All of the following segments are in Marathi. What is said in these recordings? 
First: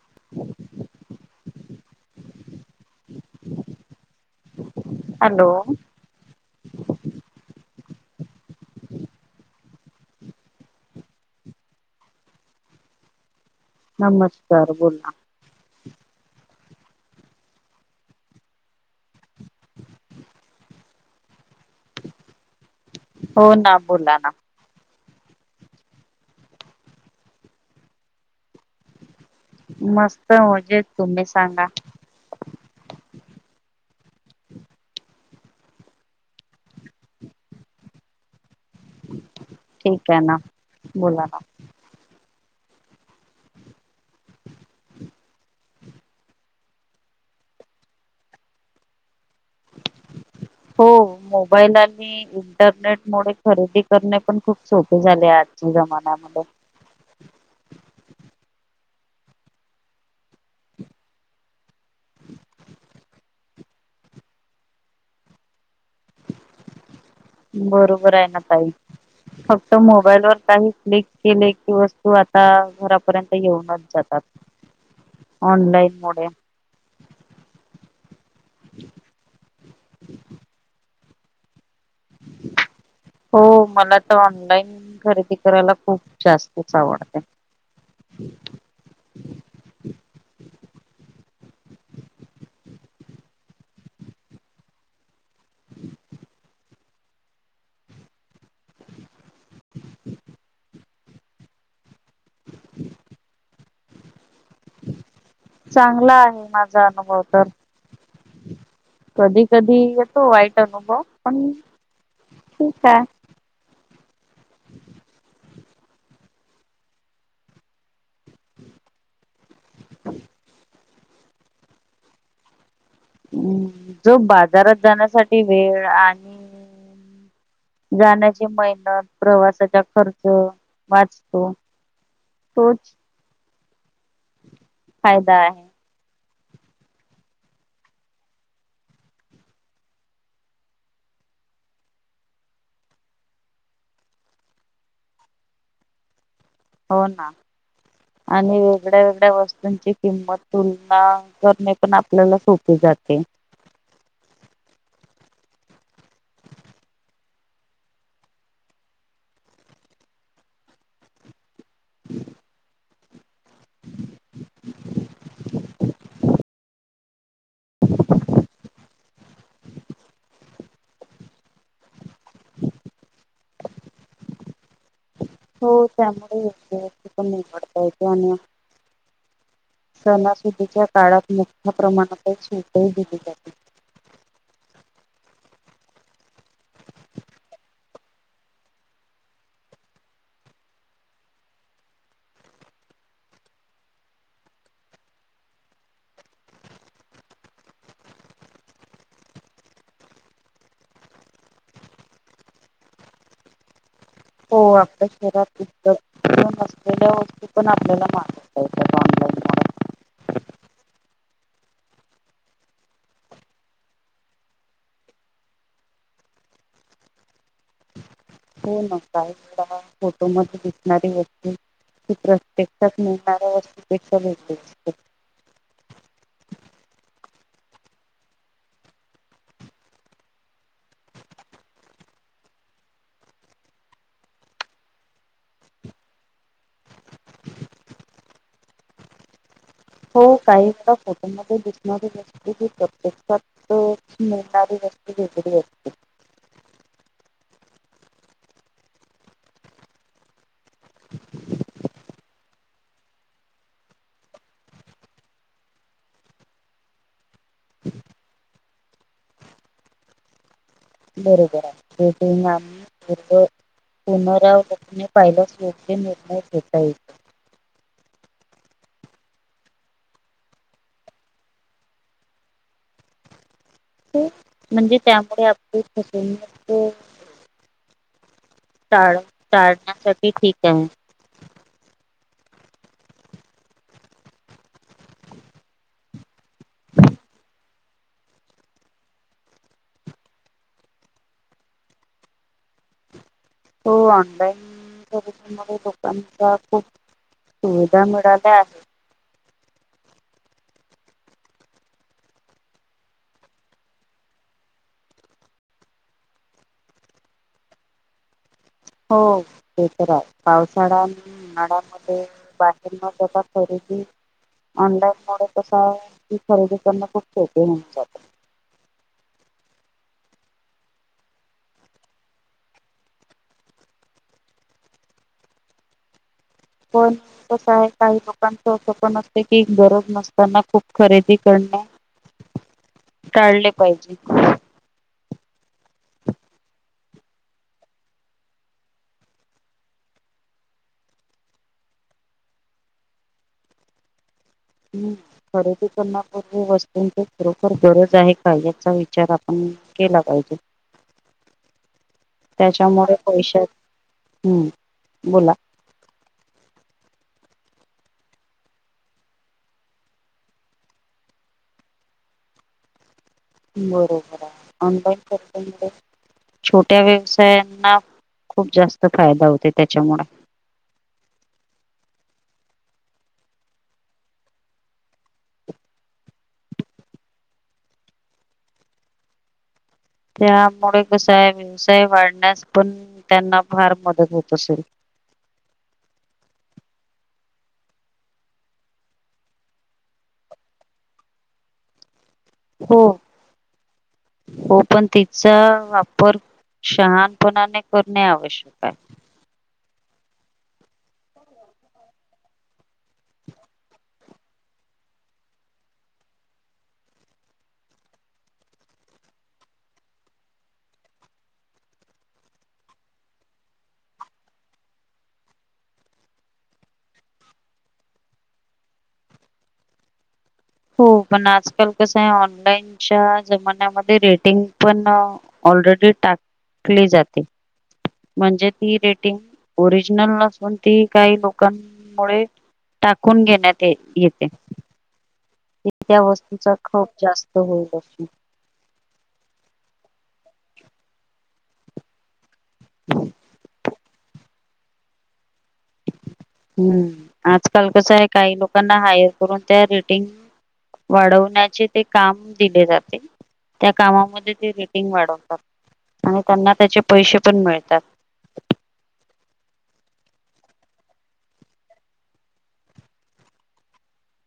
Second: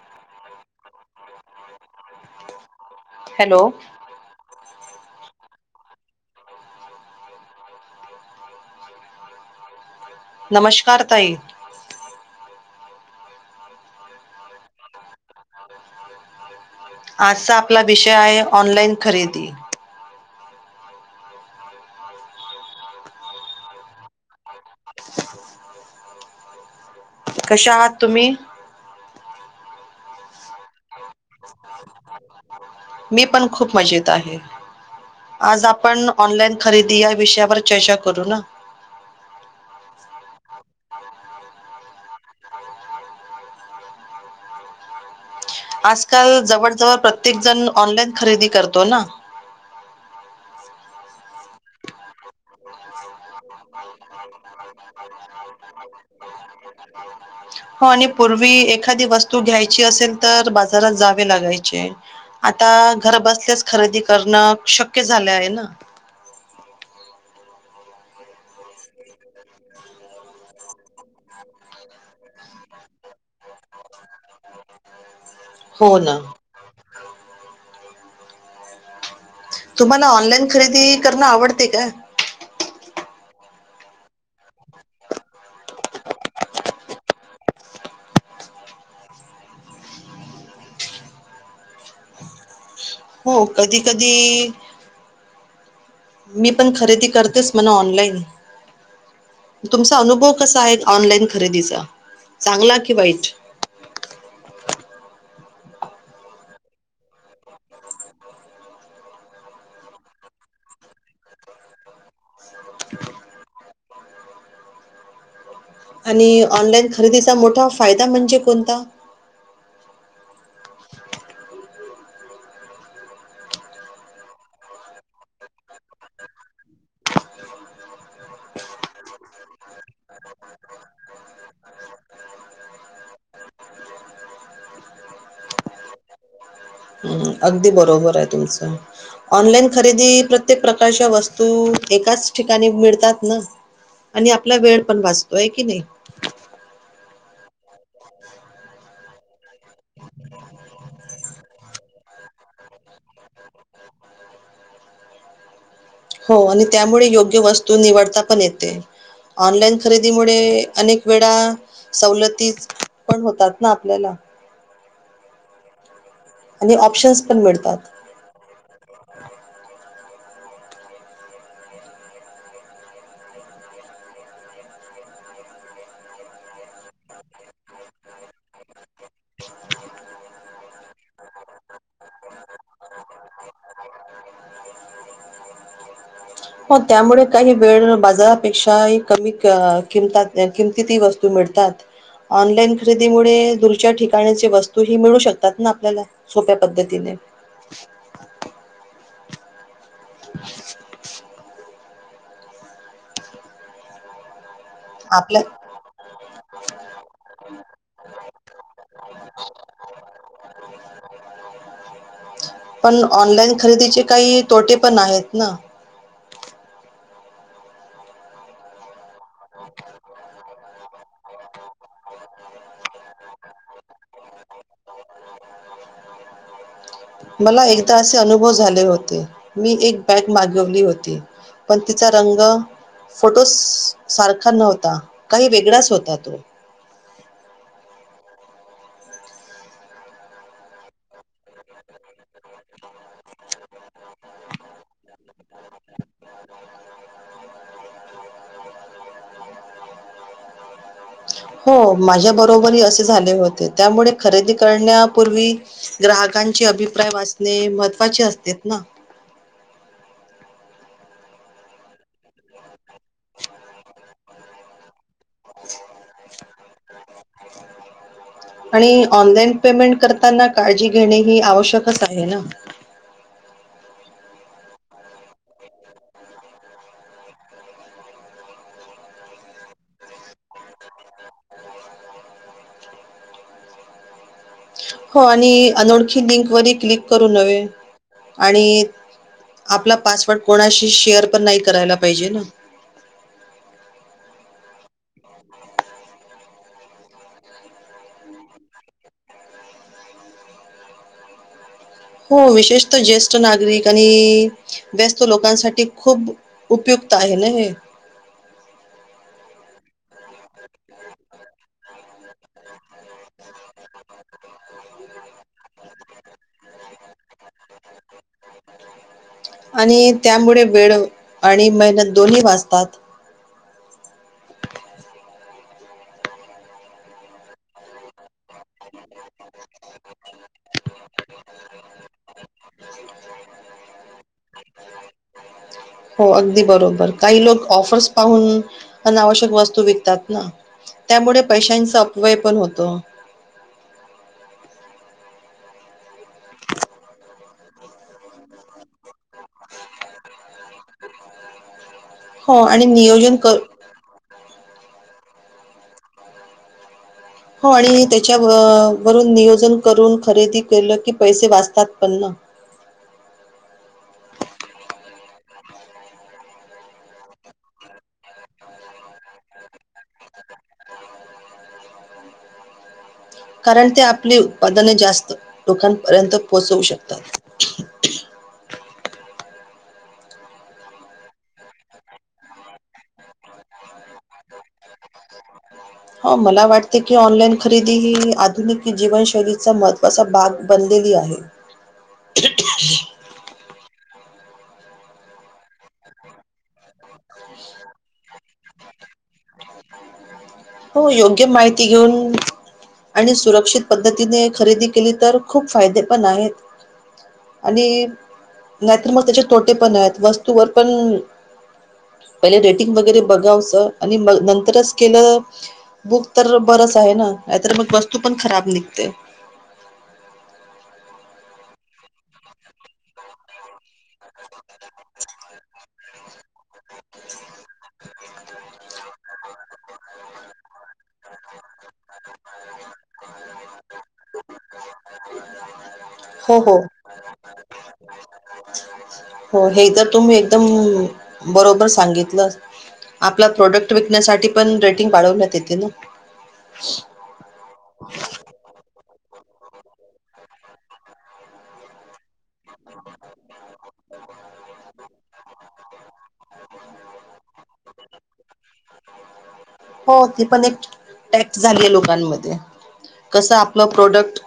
[inaudible] हॅलो, हॅलो, नमस्कार ताई. नमस्कार बोला [inaudible] आजचा आपला विषय आहे, ऑनलाईन खरेदी. होना, बोला ना. [inaudible] कशा आहात तुम्ही? मस्त मजेत. मी पण खूप मजेत आहे. आज आपण ऑनलाईन खरेदी या विषयावर चर्चा करू ना. ठीक ये ना, बोला ना. आजकाल जवळजवळ प्रत्येक जण ऑनलाईन खरेदी करतो ना. हो मोबाईल आणि इंटरनेटमुळे खरेदी करणे पण खूप सोपे झाले आजच्या जमान्यामध्ये. [inaudible] हो आणि पूर्वी एखादी वस्तू घ्यायची असेल तर, बाजारात जावे लागायचे. आता घर बसल्याच खरेदी करणं शक्य झालं आहे ना. [inaudible] बरोबर आहे ना ताई. फक्त मोबाईल वर काही क्लिक केले की, वस्तू आता घरा पर्यंत येऊनच जातात, हो ऑनलाईन ना मुळे. तुम्हाला ऑनलाईन खरेदी करणं आवडते का? हो मला तर ऑनलाईन खरेदी करायला खूप जास्तच आवडते. [inaudible] हो कधी -कधी हम्, मी पण खरेदी करतेस म्हणा ऑनलाईन तुमचा अनुभव कसा आहे. ऑनलाईन खरेदीचा चांगला की वाईट? चांगला आहे माझा अनुभव तर, कधी कधी येतो वाईट अनुभव पण ठीक आहे! आणि ऑनलाईन खरेदीचा मोठा फायदा म्हणजे कोणता? [inaudible] हम्, जो बाजारात जाण्यासाठी वेळ आणि. जाण्याची मेहनत प्रवासाचा खर्च वाचतो. हो, फायदा आहे, अगदी बरोबर आहे तुमचं? ऑनलाईन खरेदी प्रत्येक प्रकारच्या वस्तू एकाच ठिकाणी मिळतात ना? आणि आपला वेळ पण वाचतोय होय की नाही! हो ना आणि वेगळ्या- वेगळ्या वस्तूंची किंमत तुलना करणे. पण आपल्याला सोपी जाते. [inaudible] हो आणि त्यामुळे योग्य वस्तू निवडता पण येते. ऑनलाईन खरेदीमुळे अनेक वेळा सवलती पण होतात ना आपल्याला. आणि ऑप्शनस पण मिळतात. हो त्यामुळे येतय पण निवडता येत आणि आ. सणा-सुदीच्या काळात मोठ्या प्रमाणातच शटही दिली जाते. हो त्यामुळे काही वेळ बाजारापेक्षाही कमी किमत किमतीत ही वस्तू. मिळतात ऑनलाईन खरेदी मुळे दुरच्या ठिकाणीचे वस्तू ही मिळू शकतात ना आपल्याला. सोप्या पद्धतीने, ह, हो आपल्या शहरात उतर असलेलं ओझ, ते पण आपल्याला माहित हाय ते ऑनलाईन. मुळे. [inaudible] पण ऑनलाईन खरेदीचे काही तोटे पण आहेत ना. हो ना काय करायचं, हो दिसणारी वस्तू ही प्रत्यक्षात मिळणाऱ्या वस्तूपेक्षा वेगळी असते. ह ह ह, मला एकदा असे अनुभव झाले होते मी एक बॅग मागवली होती. पण तिचा रंग? फोटो, सारखा नव्हता काही वेगळाच होता तो. हो काही वेळा फोटोमध्ये दिसणारी वस्तू की प्रत्यक्षात मिळणारी नसते. ब [inaudible] हो माझ्या बरोबर असेच. झाले होते त्यामुळे खरेदी करण्यापूर्वी ग्राहकांची अभिप्राय वासत. ने महत्त्वाचे असतेत ना, बरोबर आहे तेथे ना आमचे पुनारव. पाहिलास ओके निर्णय घेता येेइल. ह, आणि ऑनलाईन पेमेंट करताना काळजी घेणे. ही आवश्यकच आहे ना. [inaudible] म्हणजे त्यामुळे आप [inaudible] टळ [inaudible] चाळण्यासाठी ठीक आहे. हो आणि अनोळखी लिंकवरर क्लिक करू [inaudible] न्हे आणि आपला पासवर्ड कोणाशी शेअर पण नाही. करायला पाहिजे ना. [inaudible] तो ऑनलाईन [inaudible] सर्विसंगमुळे लोकांचा खूप [unintelligible] [inaudible] होदा मुळाला आहे हो विशेष तर ज्येष्ठ नागरिक आणि, व्यस्त लोकांसाठी खूप उपयुक्त आहे ना हे. हो ते तर आहे पावसाळ्या. [inaudible] उन्नडामध्ये बाहेर म ज खरीेदी. ऑनलाईन मु कस आहे. की खरेदी करण [inaudible] ख [unintelligible] [inaudible] आणि त्यामुळे वेळ आणि मेहनत दोन्ही वाजतात. पण कसं आहे. काही लोकांच असं पण असते की गरज नसते. [inaudible] लकना खूप खरेदी करणे टाळले पाहिजे. हो अगदी बरोबर काही लोक ऑफर्स पाहून अनावश्यक वस्तू विकतात ना. त्यामुळे पैशांचा अपवय पण होतो. ह् खरेदी करण्यापूर्वी वस्तूंची खरोख गरज आहे. का [inaudible] याचा विचार विचार आपण केला पाहिजे. हो आणि त्याच्यामुळे नियोजन कर पैशात हम्म, बोला. हो आणि, त्याच्या वरून नियोजन करून खरेदी केलं की पैसे वाचतात पण ना. बरोबर आहे. ऑनलाईन करते. छोट्या व्यवसायांना खूप जास्त फायदा होते त्याच्यामुळे. कारण ते आपली उत्पादन जास्त लोकांपर्यंत पोहोचवू शकतात. त्यामुळे कसा आहे. व्यवसाय वाढण्यास पण त्यांना फार मदत होत असेल. हो मला वाटते की, ऑनलाईन खरेदी ही आधुनिक जीवनशैलीचं मत् असं भाग बनलेली आहे. [unintelligible] [inaudible] हली हो हो पण तिचा वापर सहानपणाने करणे आवश्यक आहे. हो योग्य माहिती घेऊन. आणि सुरक्षित पद्धतीने खरेदी केली तर खूप फायदे पण आहेत. आणि नाहीतर मग त्याचे तोटे पण आहेत. वस्तूवर पण पहिले रेटिंग वगैरे बघावचं आणि म नंतरच केलं. बुक तर बरंच आहे ना, नाहीतर मग वस्तू पण खराब निघते. हो पण आजकाल कसं आहे. ऑनलाईनच्या जमान्यामध्ये [inaudible] रेटिंग पण ऑलरेडी टाक [inaudible] जाते म्हणजे ती रेटिंग ओरिजिनल नसून ती काही लोकांमुळे टाकून घेण्यात येते. [inaudible] त्या हो वस्तूचा हो खप जास्त [inaudible] होईल अस हो हे तर तुम्ही एकदम बरोबर सांगितलं. आपला प्रोडक्ट विकण्यासाठी पण रेटिंग [inaudible] वाळवण्यात येते ना. हम्म,, आजकाल कस आहे काही [inaudible] लोकऽ [inaudible] लोकांना हायर करून त्या रेटिंग [inaudible] वाढवण्याचेऽ ते काम दिले जाते, त्या कामामध्ये ते रेटिंग वाढव तात आणि त्यांना त्याचे पैसे पण मिळतात. हो, ती पण एक टॅक्ट झालीय लोकांमध्ये कसं आपलं प्रोडक्ट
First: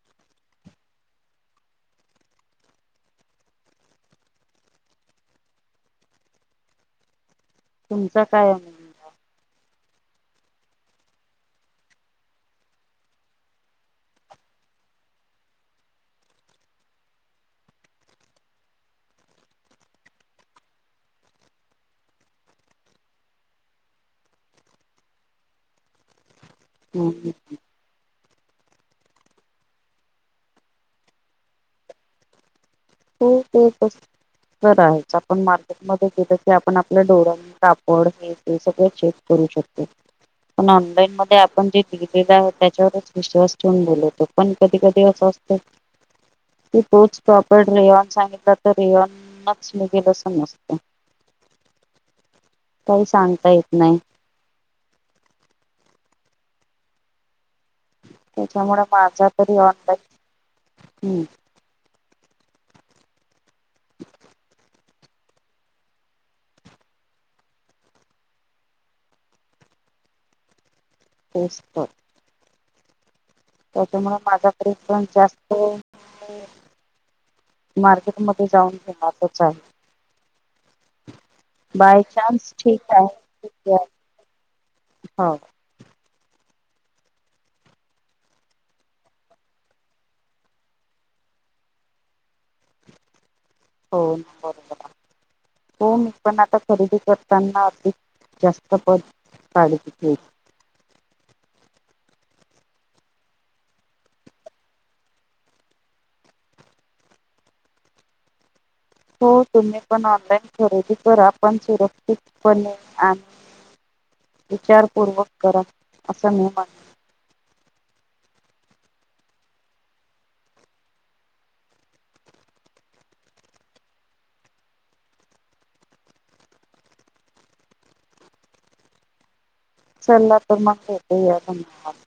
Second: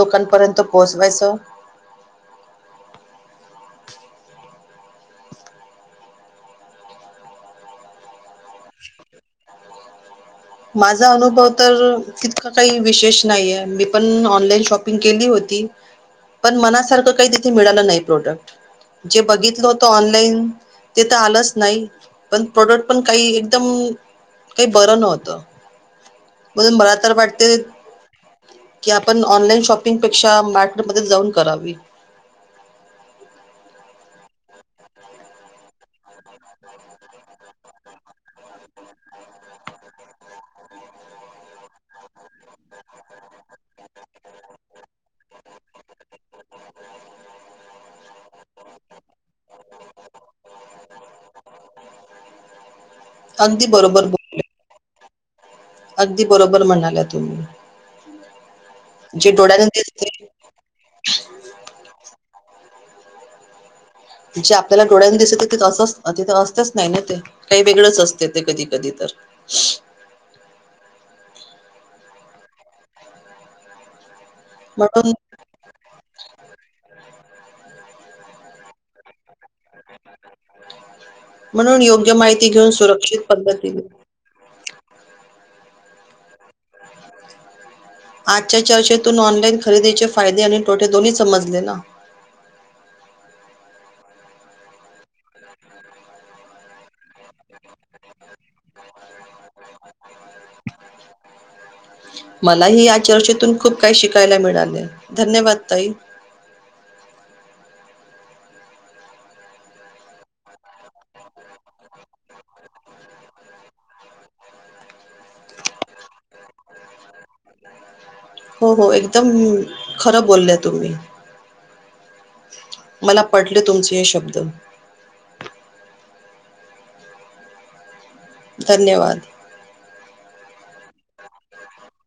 लोकांपर्यंत पोहोचवायचं. तुमचा काय? अनुभव? माझा अनुभव तर, तितका काही विशेष नाहीे, मी पण ऑनलाईन शॉपिंग केली होती. पण मनासारखं काही तिथे मिळालं नाही प्रोडक्ट जे बघितलं होत ऑनलाईन, ते तर आलंच नाही पण प्रोडक्ट पण काही एकदम, काही बरं नव्हतं. म्हणून मला तर हम्म. वाटते कि आपण ऑनलाईन शॉपिंगपेक्षा मार्केटमध्ये जाऊन करावी. हो. तेस बरा आहेच, आपण मार्केटमध्ये ते आपण आपलं डोळण कापड हे ते सगळ चेक करू शकते. पण ऑनलाईन मध्ये आपण जे दिलेलं आहे त्याच्यावरच विश्वास ठेवून बोलवतो, पण कधी- कधी अस असत [inaudible] [inaudible] पड रेयॉन सांगितलं, तर रेयॉनच आसेल आसं समजतंय. काही सांगता अगदी येत नाही. बरोबर बो- अगदी बरोबर म्हणालाय तुम्ही. त्याच्यामुळे माझा जे तरी डोळ्याने ऑनलाईन दिसते [unintelligible] हम्म. जे आपल्याला डोळ्याला दिसतं. तिथं अस, तिथं असतेच आसं नाही ना ते. काही वेगळंच असते ते कधी -कधी तर. तेच तर. त्याच्यामुळे माझाकडे पन म्हणून जास्त मार्केटमध्ये जाऊन घेणारच आहे. म्हणून योग्य माहिती बायचान्स घेऊन ठीक हाय, सुरक्षित पद्धतीने [unintelligible] हो. [inaudible] आजच्या चर्चेतून ऑनलाइन खरेदीचे फायदे आणि तोटे दोन्ही समजले ना. हो बरोबर आहे, हो, मी पण आता खरेदी कर त्यांना अधिक जास्त पद काळजी घेईन. [inaudible] मलाही या चर्चेतून खूप काही शिकायला मिळालं, धन्यवाद ताई. हो तुम्ही पण ऑनलाईन खरेदी करा, पण सुरक्षित पणे आणि विचारपूर्वक करा, असं मी म्हणते. हो -हो एकदम, खरं बोलल्या तुम्ही. मला पटले तुमचे हे शब्द. धन्यवाद. चला तर मग भेटुया धन्यवाद.